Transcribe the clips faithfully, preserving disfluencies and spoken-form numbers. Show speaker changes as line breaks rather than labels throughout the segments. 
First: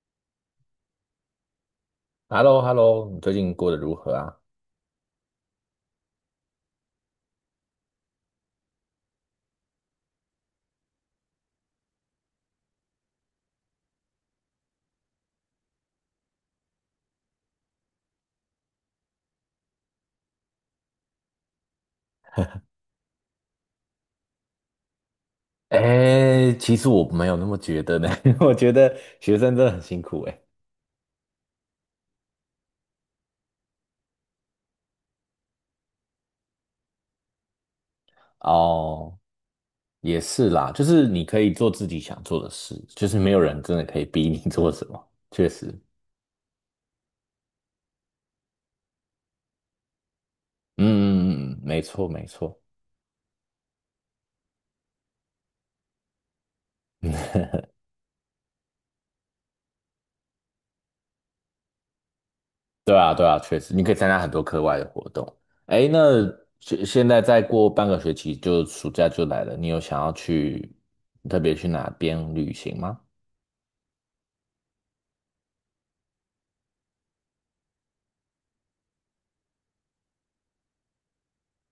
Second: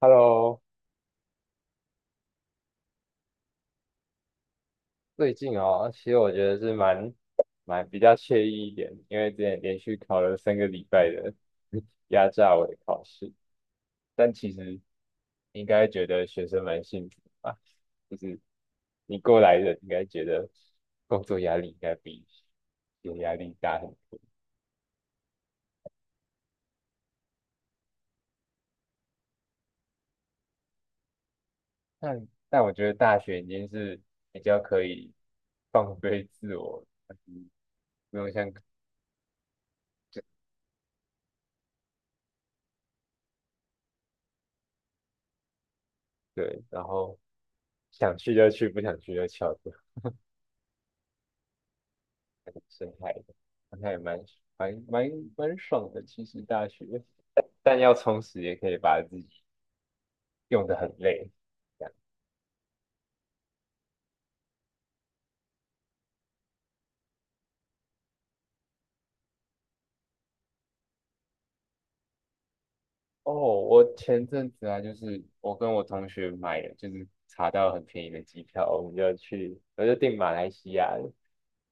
Hello，
h e l l o h e l l o 你最近过得如何啊？
最近哦，其实我觉得是蛮蛮比较惬意一点，因为之前连续考了三个礼拜的 压榨我的考试，但其实应该觉得学生蛮幸福吧，就是你过来人应该觉得工作压力应该比有压力大很多。
哎，其实我没有那么觉得呢，我觉得学生真的很辛苦哎。
但但我觉得大学已经是比较可以放飞自我，嗯不用像
哦，也是啦，就是你可以做自己想做的事，就是没有人真的可以逼你 做什么，确实。
对，然后想去就去，不想去就翘课。
嗯嗯嗯，嗯没错没错。
深海的，那也蛮蛮蛮蛮爽的。其实大学，但要充实也可以把自己用得很累。这样
对啊对啊，确实，你可以参加很多课外的活动。哎，那现现在再过半个学期就暑假就来了，你有想要去特别去哪边旅行吗？
哦，我前阵子啊，就是我跟我同学买了，就是查到很便宜的机票，我们就去，我就订马来西亚了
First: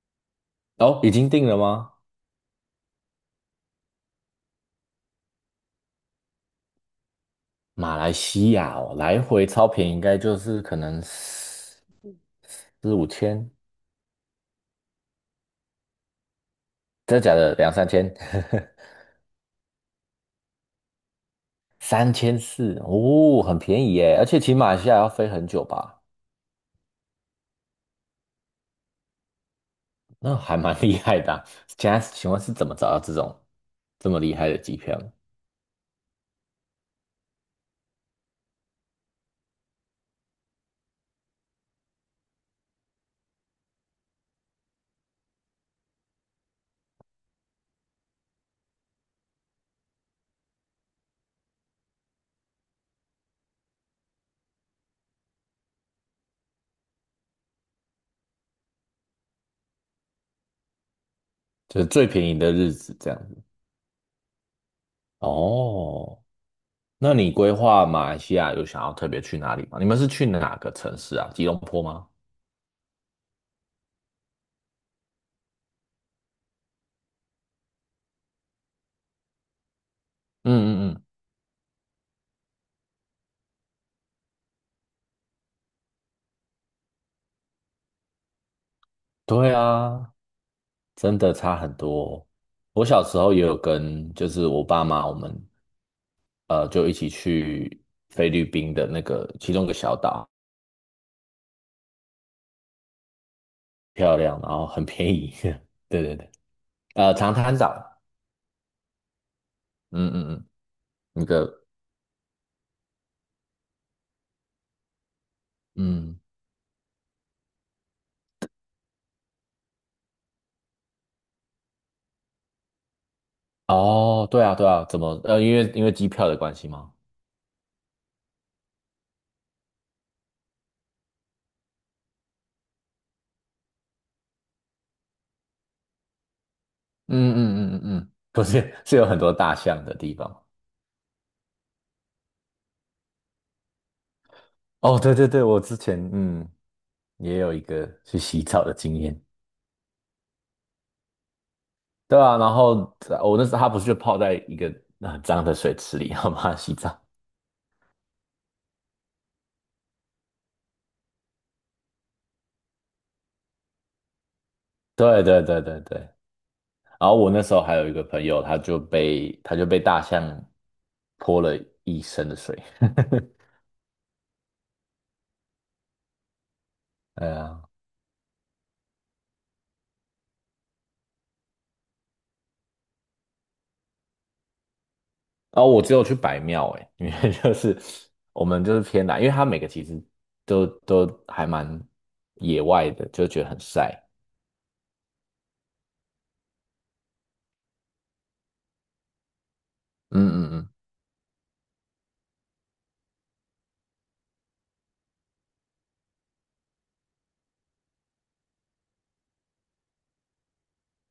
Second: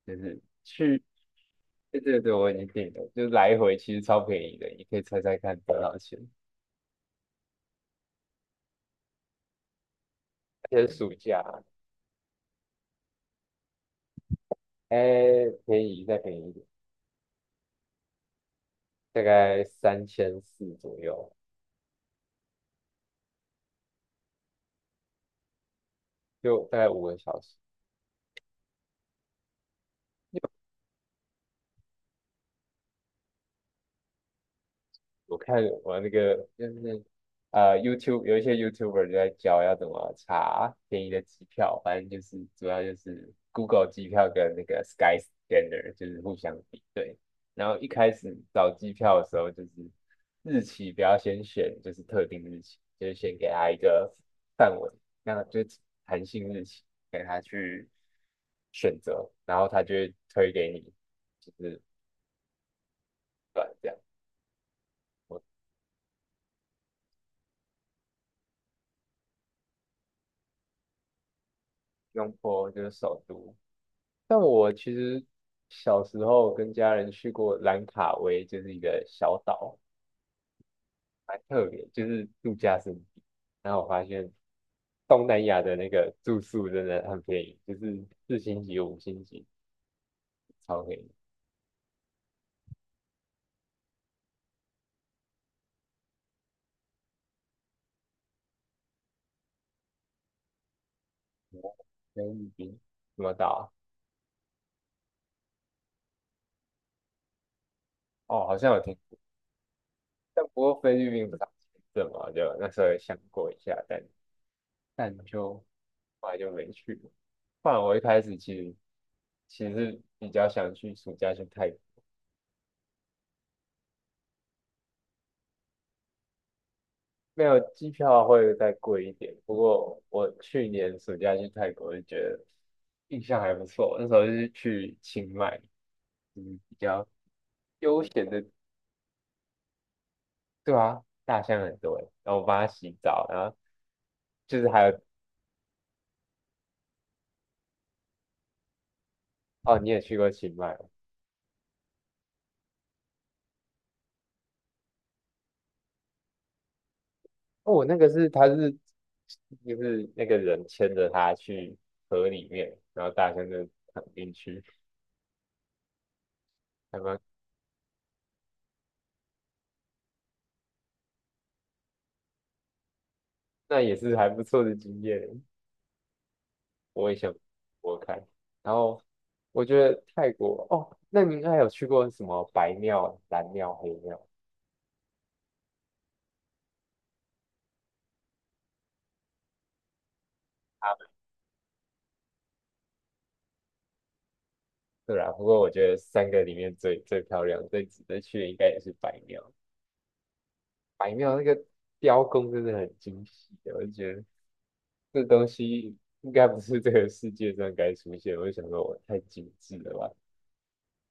就是
哦，
去，
已经定了吗？
对对对，我已经订了，就是来回其实超便宜的，你可以猜猜看多少钱？
马来西亚哦，来回超便宜，应该就是
而
可
且是
能
暑假，
四四五千，
哎，便宜再便宜一点，
真的假的？两三千，
大概三千四左右，
三千四哦，很便宜耶！而且骑马来西亚要飞很久吧？
就大概五个小时。
那还蛮 厉害的啊。现在请问是怎么找到这种这么厉害的机票呢？
我看我那个就是啊 y o u t u b e 有一些 YouTuber 就在教要怎么查便宜的机票，反正就是主要就是 Google 机票跟那个 Skyscanner 就是互相比对。然后一开始找机票的时候，就是日期不要先选，就是特定日期，就是先给他一个范围，那就是弹性日期给他去选择，然后他就会推给你，就是
就是最便宜的日子这样子。
短这样。我
哦，那你规划马来西亚有想要特别去哪里吗？你们是去哪个城市啊？吉隆坡吗？
用过就是首都。但我其实小时候跟家人去过兰卡威，就是一个小岛，
嗯嗯嗯，
蛮特别，就是度假胜地。然后我发现东南亚的那个住宿真的很便宜，就是四星级、五星级，
对啊，
超便宜。
真的差很多。我小时候也有跟，就是我爸妈，我们呃就一起去菲律宾的那个其中一个小岛，
菲律宾什么岛
漂亮，然后很便宜。对对对，呃，长滩岛。
啊哦，好像有听，
嗯嗯
但
嗯，
不过菲律
那
宾不是有
个，
签证嘛，就那时候有想过一下，但但就
嗯。
后来就没去了。不然我一开始其实其实比较想去暑假去泰国。
哦，对啊对啊，怎么？呃，因为因为机票的关系吗？
没有机票会再贵一点，不过我去年暑假去泰国就觉得印象还不错，那时候是去清迈，嗯，比较
嗯嗯嗯嗯
悠
嗯，
闲
不
的，
是，是有很多大象的地方。
对啊，大象很多欸然后我帮它洗澡，然后就是还
哦，
有
对对对，我之前嗯也有一个去洗澡的经验。
哦，你也去过清迈哦，
对啊，然后我那时候他不是就泡在一个很脏的水池里，然后帮他洗澡。
哦我那个是他是就是那个人牵着它去河里面，然后大象就躺进去，
对对对对对，
还
然后
蛮
我那时候还有一个朋友，他就被他就被大象泼了一身的水。
那也是还不错的经验，我也
哎
想
呀，
我看，然后我觉得泰国哦，那你应该有去过什么白庙、蓝庙、黑庙？
然后我只有去白庙哎，因为就是 我们就是偏南，因为它每个其实都都还蛮野外的，就觉得很晒。
对啊，不过我觉得三个里面最最漂亮、最值得去的应该也是白庙。
嗯嗯嗯，
白庙那个雕工真的很精细的，我就觉得这东西应该不是这个世界上该出现。我就想说，我太精致了吧？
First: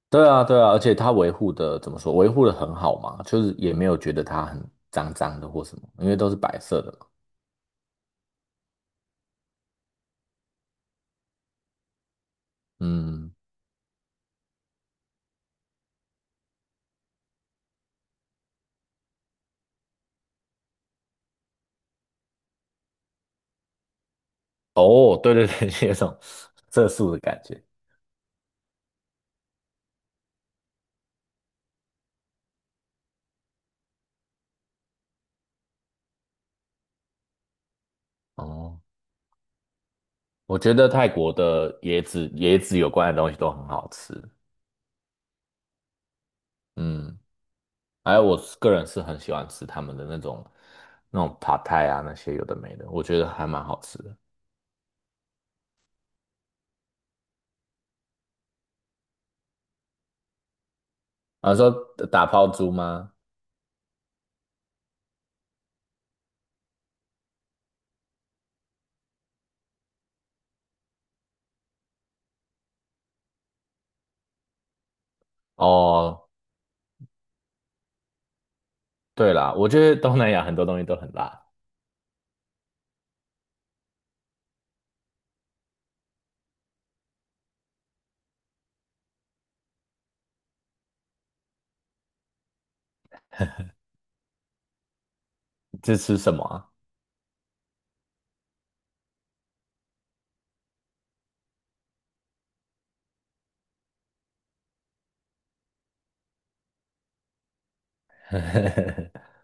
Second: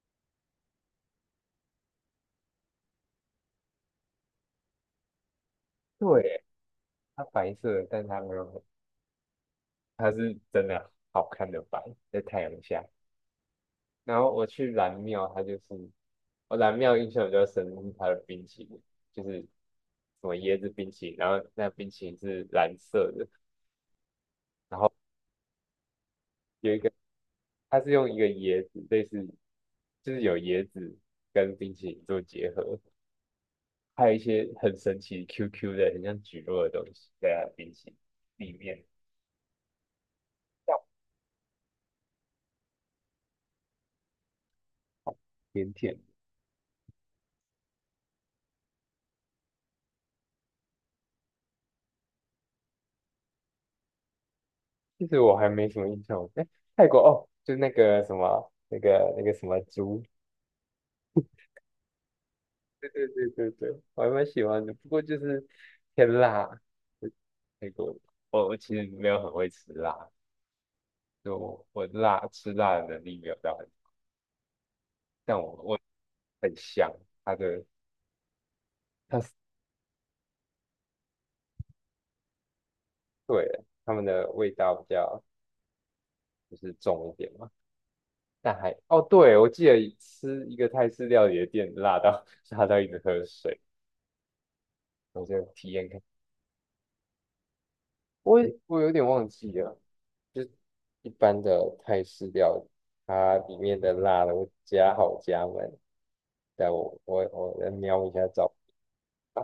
对啊，对啊，而且它维护的怎么说？维护的很好嘛，就是也没有觉得它很脏脏的或什么，因为都是
对，
白色的嘛。
它白色，但它没有很它是真的好看的白，在太阳下。
嗯，
然后我去蓝庙，它就是我蓝庙印象比较深是它的冰淇淋，就是什么椰子冰淇淋，然后那冰淇淋是蓝色的，然后
哦，对对对，有种
有一
色
个
素的感觉。
它是用一个椰子，类似就是有椰子跟冰淇淋做结合，还有一些很神奇 Q Q 的，很像橘蒻的东西在它的冰淇淋里
哦，
面，
我觉得泰国的椰子椰子有关的东西都很好吃。
甜甜的。
嗯，还有我个人是很喜欢吃他们的那种那种 p a 啊，那些有的没的，我觉得还蛮好吃的。
其实我还没什么印象，哎，泰国哦，就那个什么那个那个什么竹
啊，说打泡猪
对对
吗？
对对对，我还蛮喜欢的，不过就是偏辣，那个我我其实没有很会吃辣，就我我辣吃辣的能力没有到很，但我我
哦，
很香，它的它是
对啦，我觉得东南亚很多东西都很辣。
对它们的味道比较就是重一点嘛，但还哦对，我记得吃一个泰式料理的店辣到 辣到一直喝水，我就体验
这
看，
吃什么啊？
我我有点忘记了，就一般的泰式料理，它里面的辣的我加好加满。但我我我来瞄一下照 片，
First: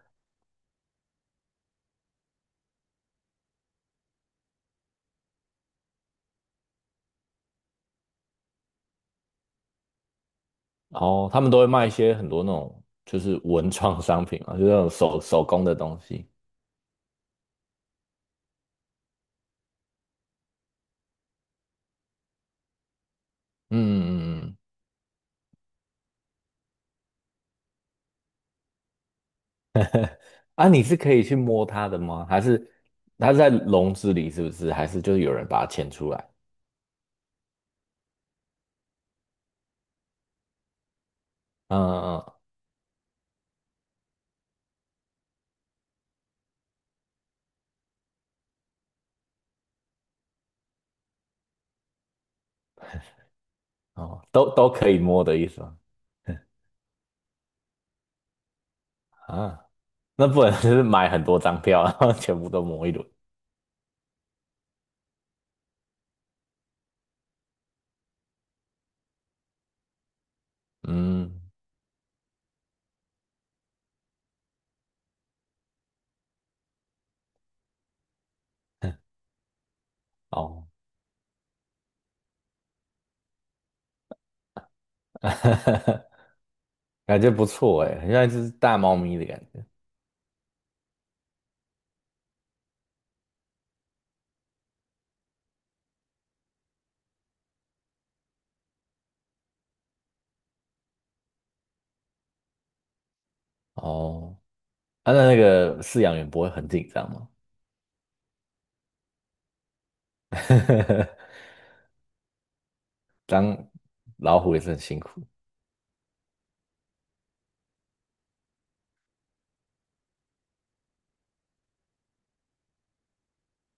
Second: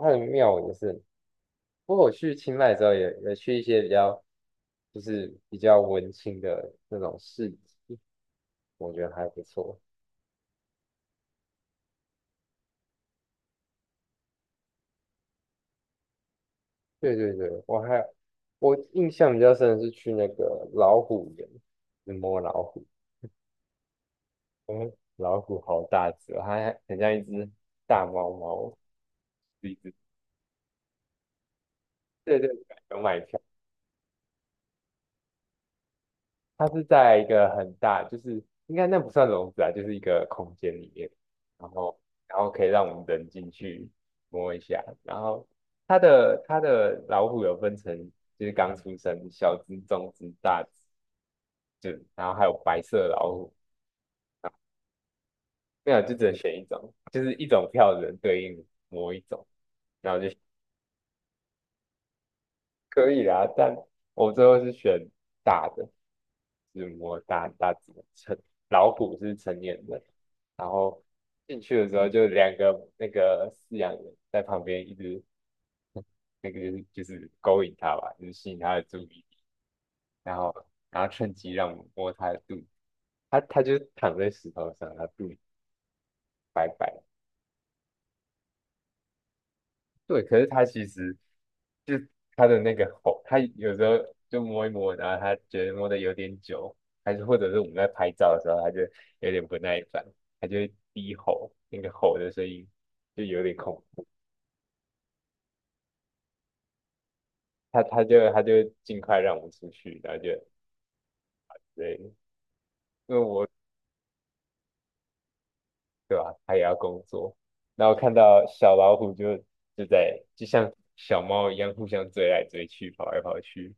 啊它的庙也是，不过我去清迈之后也也去一些比较就是比较文青的那种市集，我觉得还不错。
然后他们都会卖一些很多那种就是文创商品啊，就是那种手手工的东西。
对对对，我还我印象比较深的是去那个老虎园，去摸老虎，
嗯嗯嗯嗯，
嗯，老虎好大只哦，它还很像一只大猫猫，是一只。
啊，你是可以去摸它的吗？
对
还
对，
是
有买
它是
票。
在笼子里，是不是？还是就是有人把它牵出来？
它是在一个很大，就是应该那不算笼子啊，就是一个空间里面，然
嗯
后
嗯
然后可以让我们人进去摸一下，然后它的它的老虎有分成，就是刚出生、小只、中只、大只，就然后还有白色的老虎，
嗯，哦，都都可以摸的意思吗？
没有就只能 选一种，就是一种票只能对应某一种，
啊，
然后就
那不能就是买很多张票，然后全部都摸一轮。
可以啦，但我最后是选大的，是摸大大只的成老虎是成年人，然后
嗯，
进去的时候就两个那个饲养员在旁边一直那个就是就是勾引它吧，就是吸引它的注意力，然后
哦，
然后趁机让我摸它的肚子，它它就躺在石头上，它肚子 白白
感觉不错哎，很像一只大猫咪的感觉。
对，可是它其实就它的那个吼，它有时候就摸一摸，然后它觉得摸的有点久，还是或者是我们在拍照的时候，它就有点不耐烦，它就会低吼，那个吼的声音就有点恐怖，
哦，啊，那那个饲养员不会很紧张吗？
它它就它就尽快让我们出去，然后就 对，因为我
当老虎也是很辛苦。
对吧，它也要工作，然后看到小老虎就就在就像小猫一样互相追来追去，跑来跑去，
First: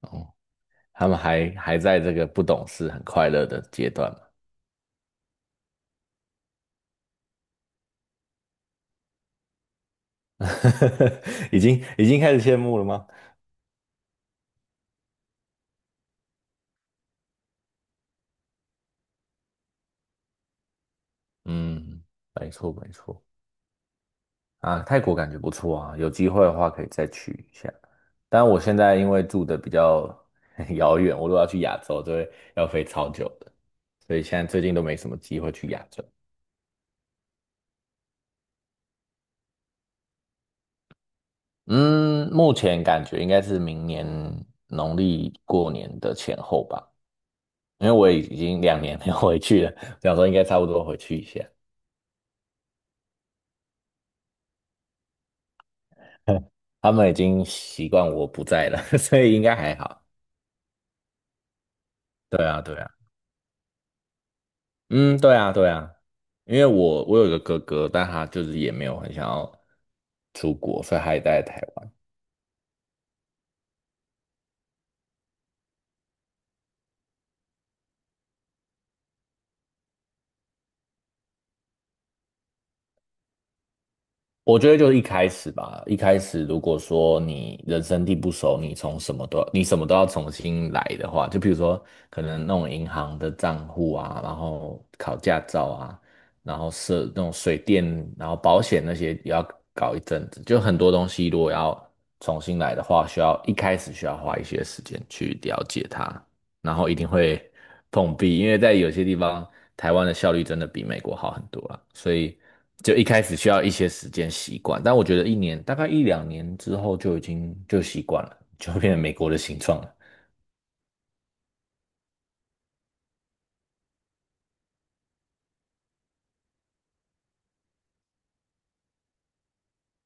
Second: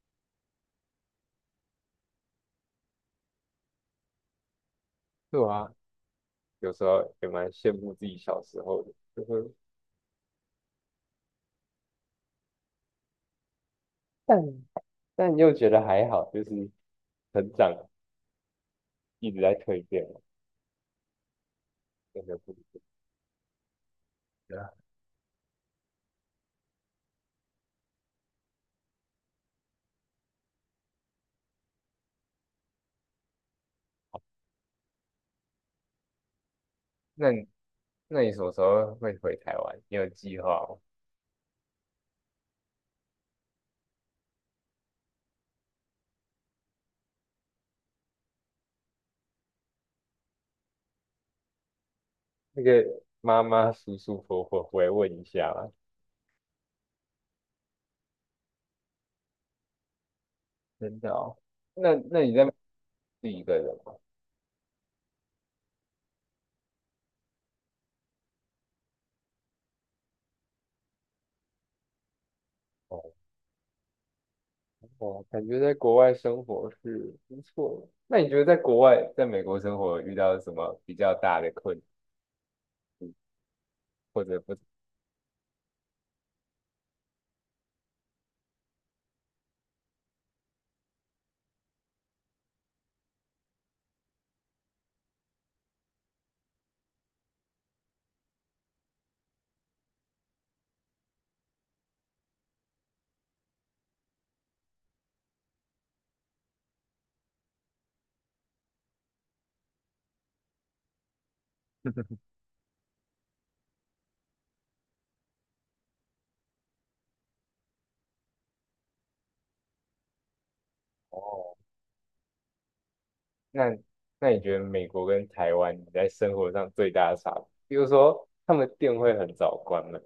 哦，他们还还在这个不懂事、很快乐的阶段
对啊，有时候也蛮羡慕自己小时候的。就是。
嘛。已经已经开始羡慕了吗？
但但又觉得还好，就是成长一直在蜕变嘛，
嗯，
真的不
没
一
错
定。
没错。
对啊
啊，泰国感觉不错啊，有机会的话可以再去一下。但我现在因为住的比较 遥远，我如果要去亚洲，就会要飞超久的，所以现在最近都没什么机会去亚洲。
那你那你什么时候会回台湾？你有计划吗？
嗯，目前感觉应该是明年农历过年的前后吧。因为我已经两年没有回去了，想说应该差不多回去一下。
那个妈妈、舒舒服服回来问一下嘛。
他们已经习惯我不在了，所以应该还好。
真的哦。那那你在
对
自
啊，对啊。
己一个人吗？
嗯，对啊，对啊，因为我我有一个哥哥，但他就是也没有很想要出国，所以他也待在台湾。
哦，哦，感觉在国外生活是不错的那你觉得在国外？在美国生活有遇到什么比较大的困，或者不？
我觉得就是一开始吧，一开始如果说你人生地不熟，你从什么都要，你什么都要重新来的话，就比如说可能弄银行的账户啊，然后考驾照啊，然后设那种水电，然后保险那些也要搞一阵子，就很多东西如果要重新来的话，需要一开始需要花一些时间去了解它。然后一定会碰壁，因为在有些地方，台湾的效率真的比美国好很多啊，所以 就一开始需要一些时间习惯，但我觉得一年大概一两年之后就已经就习惯了，就变成美国的形状了。
哦。那那你觉得美国跟台湾你在生活上最大的差别？比如说他们店会很早关门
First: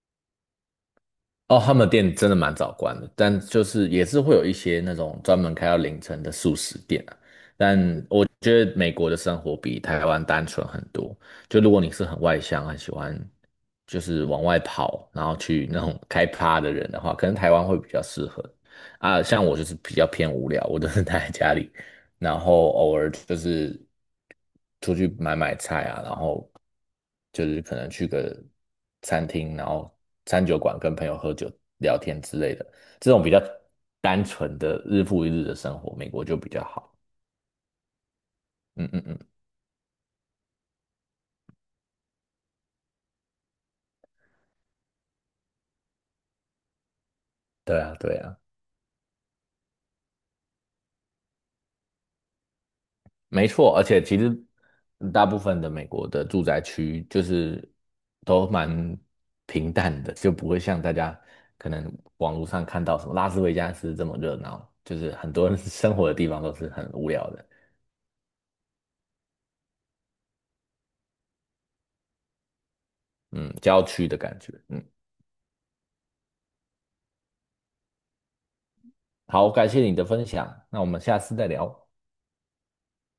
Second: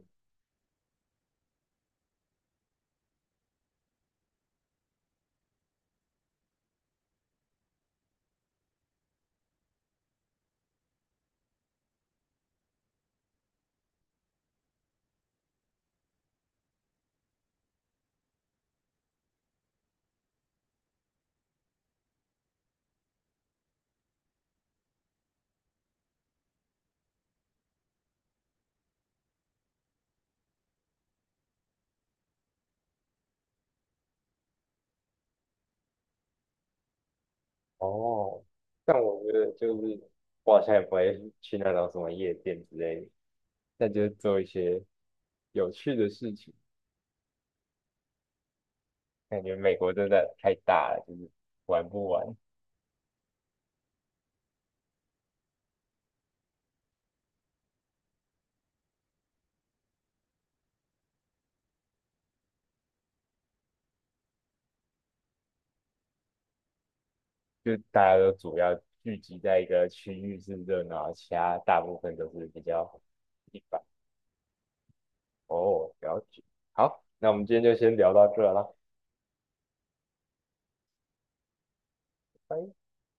哦，他们的店真的蛮早关的，但就是也是会有一些那种专门开到凌晨的素食店啊。但我觉得美国的生活比台湾单纯很多。就如果你是很外向，很喜欢就是往外跑，然后去那种开趴的人的话，可能台湾会比较适合啊。像我就是比较偏无聊，我都是待在家里，然后偶尔就是出去买买菜啊，然后就是可能去个餐厅，然后餐酒馆跟朋友喝酒聊天之类的，这种比较单纯的日复一日的生活，美国就比较好。
哦，
嗯
但
嗯嗯，
我觉得就是我好像也不会去那种什么夜店之类的，那就是做一些有趣的事情。
对啊对啊。
感觉美国真的太大了，就是玩不完，
没错，而且其实大部分的美国的住宅区就是都蛮平淡的，就不会像大家可能网络上看到什么拉斯维加斯这么热闹，就是很多人 生活的地方都是很无聊的。
就大家都主要聚集在一个区域是热闹，其他大部分都是比较
嗯，
一般。
郊区的感觉。嗯，
哦，了解。好，那我们今天就先聊到这了，
好，感谢你的分享，那我们下次再聊。
拜。